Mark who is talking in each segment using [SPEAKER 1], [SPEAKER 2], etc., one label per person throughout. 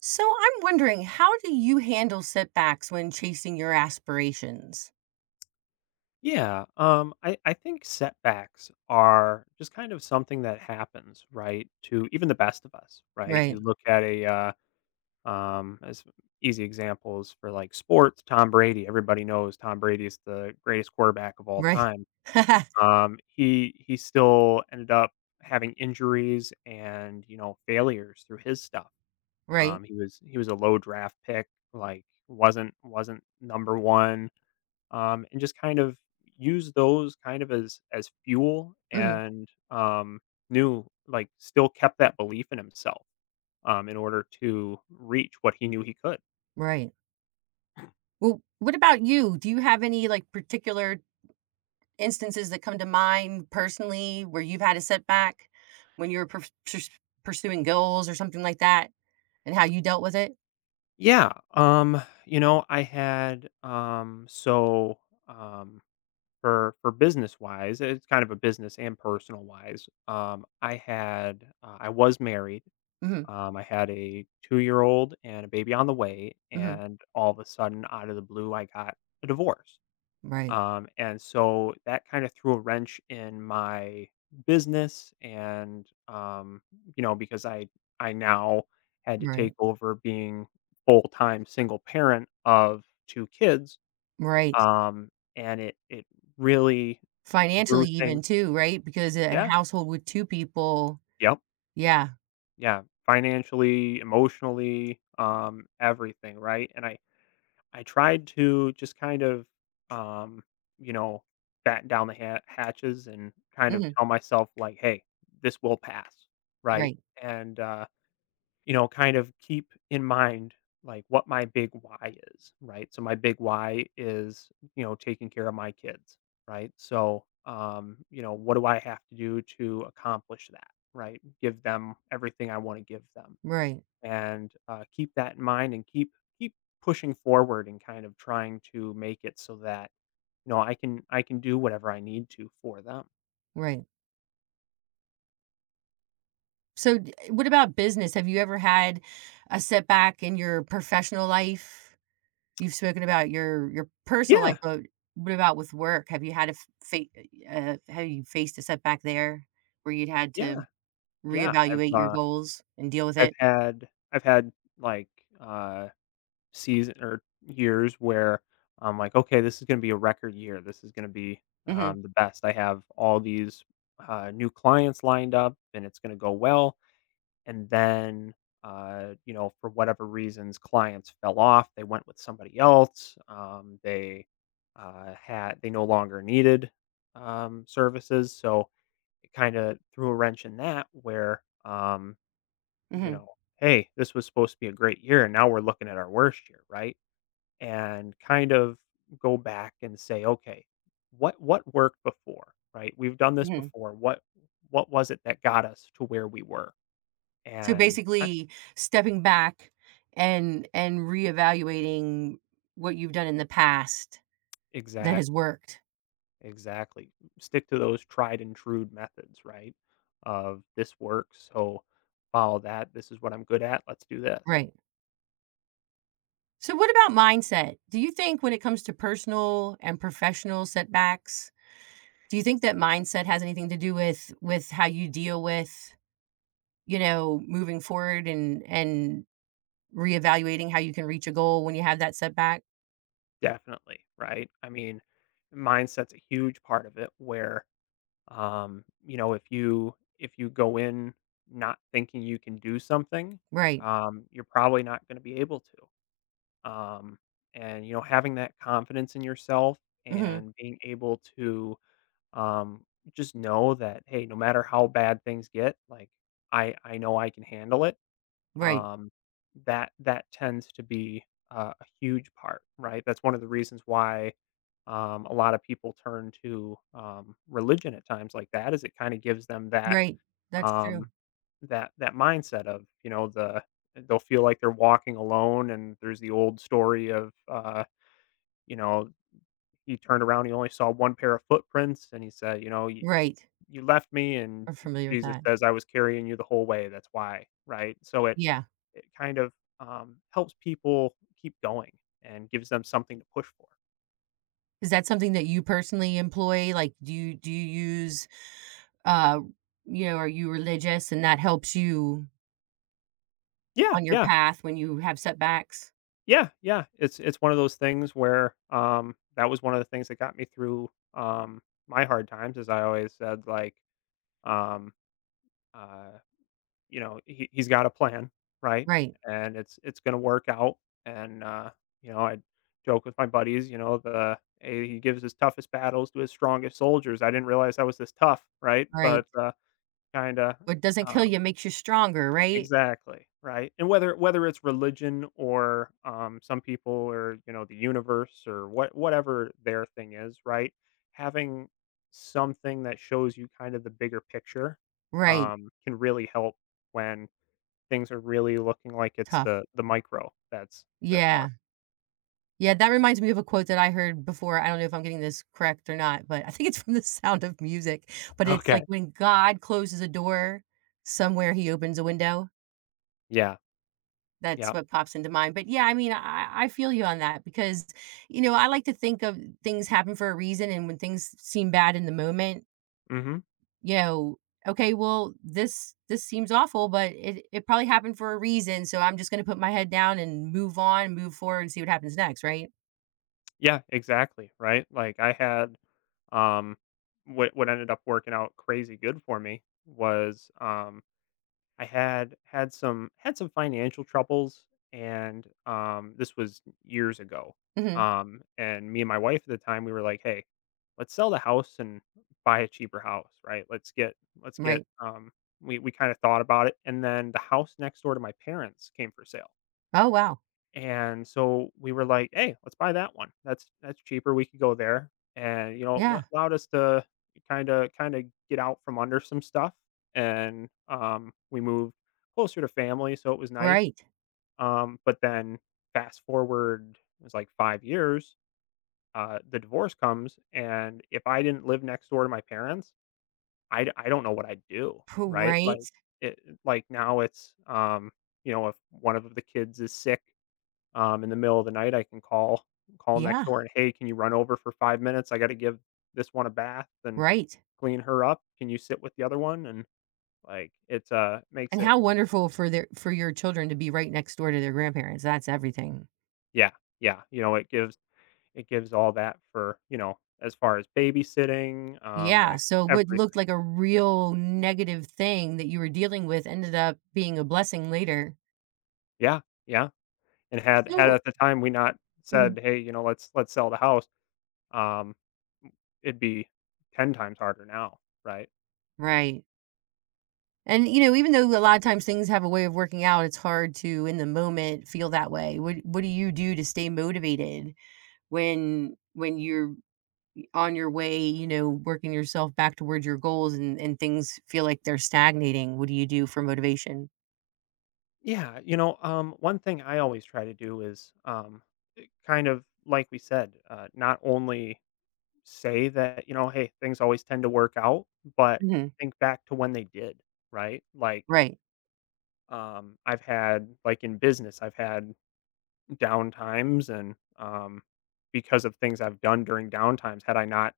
[SPEAKER 1] So I'm wondering, how do you handle setbacks when chasing your aspirations?
[SPEAKER 2] Yeah, I think setbacks are just kind of something that happens, right, to even the best of us, right?
[SPEAKER 1] Right.
[SPEAKER 2] You look at a, as easy examples for like sports. Tom Brady, everybody knows Tom Brady is the greatest quarterback of all
[SPEAKER 1] Right.
[SPEAKER 2] time. He still ended up having injuries and, you know, failures through his stuff.
[SPEAKER 1] Right.
[SPEAKER 2] He was a low draft pick, like wasn't number one, and just kind of use those kind of as fuel,
[SPEAKER 1] Mhm.
[SPEAKER 2] and knew, like, still kept that belief in himself in order to reach what he knew he could.
[SPEAKER 1] Right. Well, what about you? Do you have any particular instances that come to mind personally where you've had a setback when you were pursuing goals or something like that and how you dealt with it?
[SPEAKER 2] Yeah, you know, I had um, for business wise, it's kind of a business and personal wise. I had I was married.
[SPEAKER 1] Hmm.
[SPEAKER 2] I had a 2 year old and a baby on the way,
[SPEAKER 1] Hmm.
[SPEAKER 2] and all of a sudden, out of the blue, I got a divorce.
[SPEAKER 1] Right.
[SPEAKER 2] And so that kind of threw a wrench in my business. And you know, because I now had to
[SPEAKER 1] Right.
[SPEAKER 2] take over being full-time single parent of 2 kids,
[SPEAKER 1] Right.
[SPEAKER 2] um, and it really
[SPEAKER 1] Financially,
[SPEAKER 2] threw things.
[SPEAKER 1] even too, right? Because a
[SPEAKER 2] Yeah,
[SPEAKER 1] household with two people,
[SPEAKER 2] yep,
[SPEAKER 1] yeah.
[SPEAKER 2] yeah, financially, emotionally, everything, right? And I tried to just kind of, um, you know, batten down the hatches and kind of
[SPEAKER 1] Hmm.
[SPEAKER 2] tell myself, like, hey, this will pass. Right.
[SPEAKER 1] Right.
[SPEAKER 2] And, you know, kind of keep in mind, like, what my big why is. Right. So, my big why is, you know, taking care of my kids. Right. So, you know, what do I have to do to accomplish that? Right. Give them everything I want to give them,
[SPEAKER 1] Right.
[SPEAKER 2] and keep that in mind and keep pushing forward and kind of trying to make it so that you know I can do whatever I need to for them.
[SPEAKER 1] Right. So, d what about business? Have you ever had a setback in your professional life? You've spoken about your personal
[SPEAKER 2] Yeah,
[SPEAKER 1] life, but what about with work? Have you had a f fa have you faced a setback there where you'd had
[SPEAKER 2] yeah,
[SPEAKER 1] to
[SPEAKER 2] yeah.
[SPEAKER 1] reevaluate
[SPEAKER 2] I've
[SPEAKER 1] your goals and deal with
[SPEAKER 2] I've
[SPEAKER 1] it?
[SPEAKER 2] had I've had like uh, season or years where I'm like, okay, this is going to be a record year. This is going to be
[SPEAKER 1] Mhm.
[SPEAKER 2] the best. I have all these new clients lined up, and it's going to go well. And then, you know, for whatever reasons, clients fell off. They went with somebody else. They no longer needed services, so it kind of threw a wrench in that. Where you
[SPEAKER 1] Mhm.
[SPEAKER 2] know, hey, this was supposed to be a great year, and now we're looking at our worst year, right? And kind of go back and say, okay, what worked before, right? We've done this
[SPEAKER 1] Mhm.
[SPEAKER 2] before. What was it that got us to where we were?
[SPEAKER 1] So,
[SPEAKER 2] And
[SPEAKER 1] basically, stepping back and reevaluating what you've done in the past that has
[SPEAKER 2] Exactly,
[SPEAKER 1] worked.
[SPEAKER 2] exactly. Stick to those tried and true methods, right? Of this works, so follow that. This is what I'm good at. Let's do this.
[SPEAKER 1] Right. So, what about mindset? Do you think when it comes to personal and professional setbacks, do you think that mindset has anything to do with how you deal with, you know, moving forward and reevaluating how you can reach a goal when you have that setback?
[SPEAKER 2] Definitely, right? I mean, mindset's a huge part of it where you know, if you go in not thinking you can do something,
[SPEAKER 1] Right.
[SPEAKER 2] you're probably not going to be able to. Um, and you know, having that confidence in yourself
[SPEAKER 1] Hmm.
[SPEAKER 2] and being able to, um, just know that hey, no matter how bad things get, like I know I can handle it.
[SPEAKER 1] Right.
[SPEAKER 2] Um, that tends to be a huge part, right? That's one of the reasons why a lot of people turn to religion at times like that, is it kind of gives them that
[SPEAKER 1] Right. That's
[SPEAKER 2] um,
[SPEAKER 1] true.
[SPEAKER 2] that mindset of you know they'll feel like they're walking alone. And there's the old story of, you know he turned around, he only saw one pair of footprints, and he said, you know, you
[SPEAKER 1] Right.
[SPEAKER 2] left me, and
[SPEAKER 1] I'm familiar with
[SPEAKER 2] Jesus
[SPEAKER 1] that.
[SPEAKER 2] says, "I was carrying you the whole way, that's why," right? So it
[SPEAKER 1] Yeah.
[SPEAKER 2] it kind of, helps people keep going and gives them something to push for.
[SPEAKER 1] Is that something that you personally employ? Like, do you use, uh, you know, are you religious and that helps you
[SPEAKER 2] Yeah,
[SPEAKER 1] on your
[SPEAKER 2] yeah,
[SPEAKER 1] path when you have setbacks?
[SPEAKER 2] yeah, yeah. It's one of those things where, that was one of the things that got me through, my hard times. As I always said, like, um, uh you know, he's got a plan, right?
[SPEAKER 1] Right,
[SPEAKER 2] And it's gonna work out. And you know, I joke with my buddies, you know, the "Hey, he gives his toughest battles to his strongest soldiers. I didn't realize I was this tough," right?
[SPEAKER 1] right.
[SPEAKER 2] But kinda
[SPEAKER 1] What doesn't kill
[SPEAKER 2] um,
[SPEAKER 1] you makes you stronger, right?
[SPEAKER 2] exactly, right? And whether it's religion or some people, or you know the universe, or whatever their thing is, right? Having something that shows you kind of the bigger picture,
[SPEAKER 1] Right,
[SPEAKER 2] can really help when things are really looking like it's
[SPEAKER 1] tough.
[SPEAKER 2] the micro that's hard.
[SPEAKER 1] Yeah. Yeah, that reminds me of a quote that I heard before. I don't know if I'm getting this correct or not, but I think it's from The Sound of Music, but it's like,
[SPEAKER 2] Okay.
[SPEAKER 1] "When God closes a door, somewhere he opens a window."
[SPEAKER 2] Yeah.
[SPEAKER 1] That's
[SPEAKER 2] Yeah.
[SPEAKER 1] what pops into mind, but yeah, I mean, I feel you on that because, you know, I like to think of things happen for a reason, and when things seem bad in the moment
[SPEAKER 2] Mhm.
[SPEAKER 1] you know, okay, well, this seems awful, but it probably happened for a reason, so I'm just gonna put my head down and move on, move forward, and see what happens next, right?
[SPEAKER 2] Yeah, exactly, right? Like, I had, um what ended up working out crazy good for me was, I had had some financial troubles, and this was years ago.
[SPEAKER 1] Mhm.
[SPEAKER 2] And me and my wife at the time, we were like, "Hey, let's sell the house and buy a cheaper house, right? Let's get let's get."
[SPEAKER 1] Right.
[SPEAKER 2] Um, we kind of thought about it, and then the house next door to my parents came for sale.
[SPEAKER 1] Oh, wow.
[SPEAKER 2] And so we were like, "Hey, let's buy that one. That's cheaper. We could go there." And, you know, it
[SPEAKER 1] Yeah.
[SPEAKER 2] allowed us to kinda get out from under some stuff, and, we moved closer to family, so it was nice.
[SPEAKER 1] Right.
[SPEAKER 2] But then fast forward, it was like 5 years, the divorce comes, and if I didn't live next door to my parents, I don't know what I'd do,
[SPEAKER 1] P
[SPEAKER 2] right?
[SPEAKER 1] right.
[SPEAKER 2] It like, now it's, you know, if one of the kids is sick, in the middle of the night, I can call next
[SPEAKER 1] Yeah.
[SPEAKER 2] door and, "Hey, can you run over for 5 minutes? I gotta give this one a bath and
[SPEAKER 1] Right.
[SPEAKER 2] clean her up. Can you sit with the other one?" And, like, it's, makes
[SPEAKER 1] And
[SPEAKER 2] it.
[SPEAKER 1] how wonderful for their for your children to be right next door to their grandparents. That's everything.
[SPEAKER 2] Yeah, yeah, you know, it gives all that for, you know, as far as babysitting,
[SPEAKER 1] Yeah,
[SPEAKER 2] like,
[SPEAKER 1] so what looked
[SPEAKER 2] everything.
[SPEAKER 1] like a real negative thing that you were dealing with ended up being a blessing later.
[SPEAKER 2] Yeah, yeah, and had
[SPEAKER 1] So
[SPEAKER 2] at the time we not
[SPEAKER 1] mhm.
[SPEAKER 2] said, "Hey, you know, let's sell the house," um, it'd be 10 times harder now, right?
[SPEAKER 1] Right. And, you know, even though a lot of times things have a way of working out, it's hard to in the moment feel that way. What do you do to stay motivated when you're on your way, you know, working yourself back towards your goals and things feel like they're stagnating? What do you do for motivation?
[SPEAKER 2] Yeah, you know, one thing I always try to do is, kind of like we said, not only say that, you know, hey, things always tend to work out, but
[SPEAKER 1] Mhm.
[SPEAKER 2] think back to when they did, right? Like,
[SPEAKER 1] Right.
[SPEAKER 2] I've had, like, in business, I've had down times. And because of things I've done during down times, had I not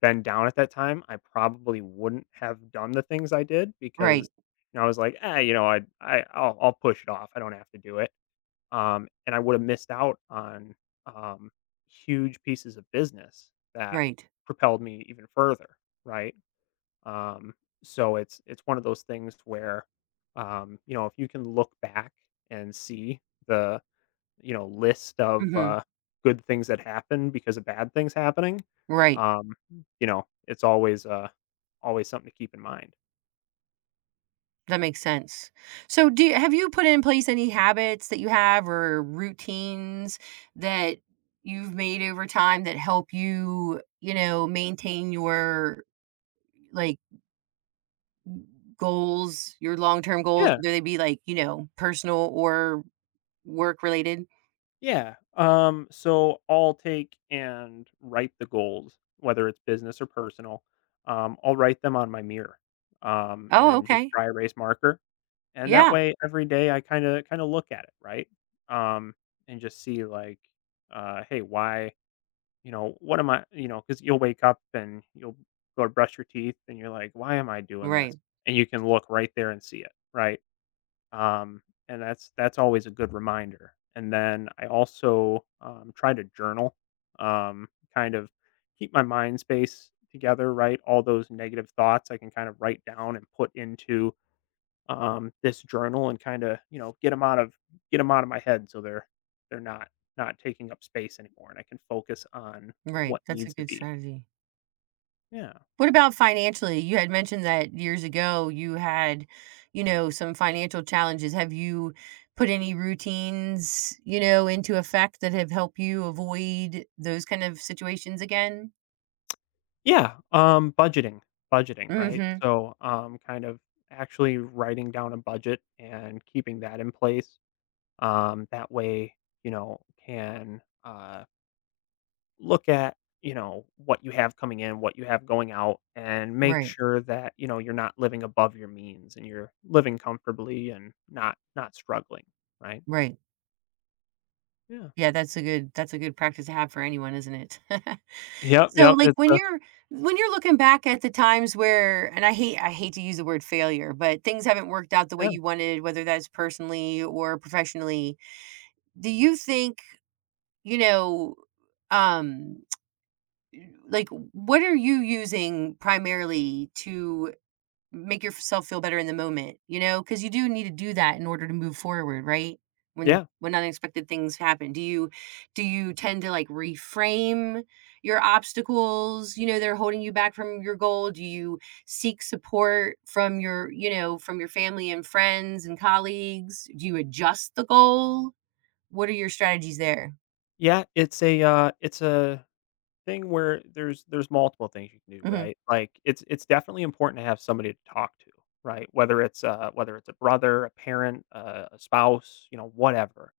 [SPEAKER 2] been down at that time, I probably wouldn't have done the things I did. Because
[SPEAKER 1] Right.
[SPEAKER 2] you know, I was like, ah, you know, I'll push it off. I don't have to do it, and I would have missed out on, um, huge pieces of business that
[SPEAKER 1] Right.
[SPEAKER 2] propelled me even further, right? Um, so it's one of those things where, you know, if you can look back and see the you know list of
[SPEAKER 1] Mhm.
[SPEAKER 2] good things that happen because of bad things happening,
[SPEAKER 1] Right.
[SPEAKER 2] um, you know, it's always always something to keep in mind.
[SPEAKER 1] That makes sense. So do you have you put in place any habits that you have or routines that you've made over time that help you, you know, maintain your like goals, your long-term goals,
[SPEAKER 2] Yeah.
[SPEAKER 1] whether they be like, you know, personal or work related?
[SPEAKER 2] Yeah. So I'll take and write the goals, whether it's business or personal. I'll write them on my mirror,
[SPEAKER 1] Oh,
[SPEAKER 2] and just
[SPEAKER 1] okay.
[SPEAKER 2] dry erase marker. And that
[SPEAKER 1] Yeah.
[SPEAKER 2] way every day I kind of look at it, right? Um, and just see like, hey, why, you know, what am I, you know, because you'll wake up and you'll go to brush your teeth and you're like, why am I doing this?
[SPEAKER 1] Right.
[SPEAKER 2] And you can look right there and see it, right? Um, and that's always a good reminder. And then I also try to journal, um, kind of keep my mind space together. Right, all those negative thoughts I can kind of write down and put into, this journal, and kind of you know get them out of get 'em out of my head so they're not taking up space anymore, and I can focus on
[SPEAKER 1] Right.
[SPEAKER 2] what
[SPEAKER 1] That's a
[SPEAKER 2] needs to
[SPEAKER 1] good
[SPEAKER 2] be.
[SPEAKER 1] strategy.
[SPEAKER 2] Yeah.
[SPEAKER 1] What about financially? You had mentioned that years ago you had, you know, some financial challenges. Have you put any routines, you know, into effect that have helped you avoid those kind of situations again?
[SPEAKER 2] Yeah, budgeting, right?
[SPEAKER 1] Mhm.
[SPEAKER 2] So, kind of actually writing down a budget and keeping that in place, that way, you know, can, look at, you know, what you have coming in, what you have going out, and make
[SPEAKER 1] Right.
[SPEAKER 2] sure that, you know, you're not living above your means and you're living comfortably and not struggling, right?
[SPEAKER 1] Right.
[SPEAKER 2] Yeah.
[SPEAKER 1] Yeah, that's a good practice to have for anyone, isn't it? So,
[SPEAKER 2] Yep,
[SPEAKER 1] like,
[SPEAKER 2] it's a
[SPEAKER 1] when you're looking back at the times where and I hate to use the word failure, but things haven't worked out the way
[SPEAKER 2] yeah,
[SPEAKER 1] you wanted, whether that's personally or professionally, do you think you know, um, like what are you using primarily to make yourself feel better in the moment? You know, because you do need to do that in order to move forward, right? When
[SPEAKER 2] yeah.
[SPEAKER 1] unexpected things happen, do you tend to like reframe your obstacles? You know, they're holding you back from your goal. Do you seek support from your you know from your family and friends and colleagues? Do you adjust the goal? What are your strategies there?
[SPEAKER 2] Yeah, it's a thing where there's multiple things you can do,
[SPEAKER 1] Hmm.
[SPEAKER 2] right? Like, it's definitely important to have somebody to talk to, right? Whether it's a brother, a parent, a spouse, you know, whatever.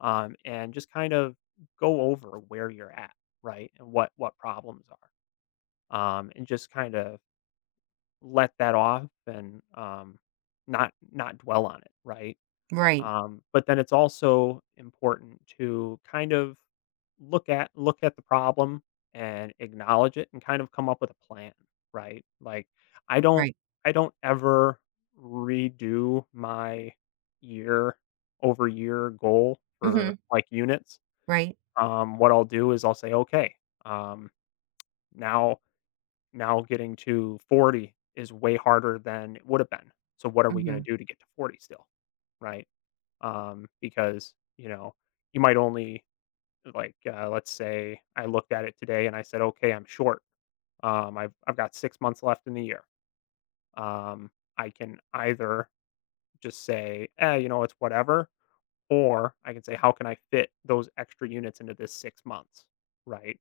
[SPEAKER 2] And just kind of go over where you're at, right? And what problems are. And just kind of let that off, and not dwell on it, right?
[SPEAKER 1] Right,
[SPEAKER 2] But then it's also important to kind of look at the problem and acknowledge it, and kind of come up with a plan, right? Like I don't
[SPEAKER 1] right.
[SPEAKER 2] I don't ever redo my year over year goal for
[SPEAKER 1] Mhm.
[SPEAKER 2] like units.
[SPEAKER 1] Right.
[SPEAKER 2] What I'll do is I'll say, okay, um, now now getting to 40 is way harder than it would have been. So what are we gonna
[SPEAKER 1] Mhm.
[SPEAKER 2] do to get to 40 still, right? Because, you know, you might only, let's say I looked at it today and I said, "Okay, I'm short. I've got 6 months left in the year." Um, I can either just say, "Eh, you know, it's whatever," or I can say, "How can I fit those extra units into this 6 months?" Right?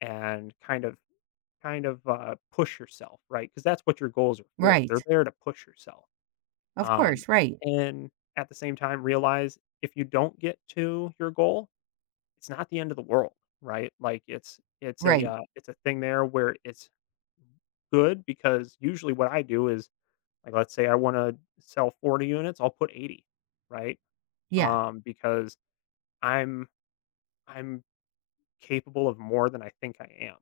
[SPEAKER 2] And kind of, push yourself, right? Because that's what your goals are for. They're
[SPEAKER 1] Right.
[SPEAKER 2] there to push yourself.
[SPEAKER 1] Of
[SPEAKER 2] Um,
[SPEAKER 1] course. Right.
[SPEAKER 2] and at the same time, realize if you don't get to your goal, it's not the end of the world, right? Like,
[SPEAKER 1] Right.
[SPEAKER 2] it's a thing there where it's good because usually what I do is, like, let's say I wanna sell 40 units, I'll put 80, right?
[SPEAKER 1] Yeah.
[SPEAKER 2] Because I'm I'm capable of more than I think I am,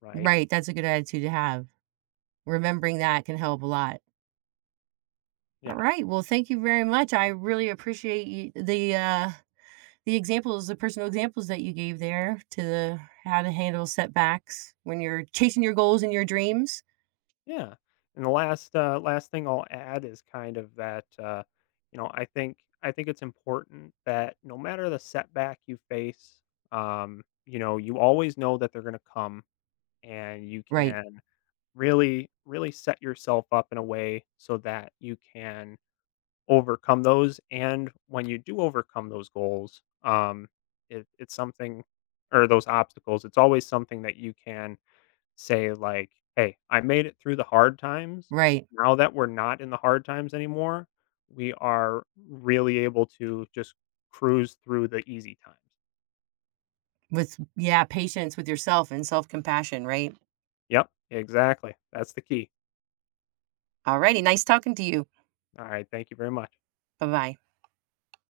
[SPEAKER 2] right?
[SPEAKER 1] Right. That's a good attitude to have. Remembering that can help a lot. All
[SPEAKER 2] Yeah.
[SPEAKER 1] right. Well, thank you very much. I really appreciate you, the examples, the personal examples that you gave there to the how to handle setbacks when you're chasing your goals and your dreams.
[SPEAKER 2] Yeah. And the last thing I'll add is kind of that you know I think it's important that no matter the setback you face, you know you always know that they're going to come, and you
[SPEAKER 1] Right.
[SPEAKER 2] can really set yourself up in a way so that you can overcome those. And when you do overcome those goals, it's something, or those obstacles, it's always something that you can say like, "Hey, I made it through the hard times.
[SPEAKER 1] Right.
[SPEAKER 2] Now that we're not in the hard times anymore, we are really able to just cruise through the easy times."
[SPEAKER 1] With yeah, patience with yourself and self compassion. Right.
[SPEAKER 2] Yep, exactly. That's the key.
[SPEAKER 1] All righty. Nice talking to you.
[SPEAKER 2] All right. Thank you very much.
[SPEAKER 1] Bye bye.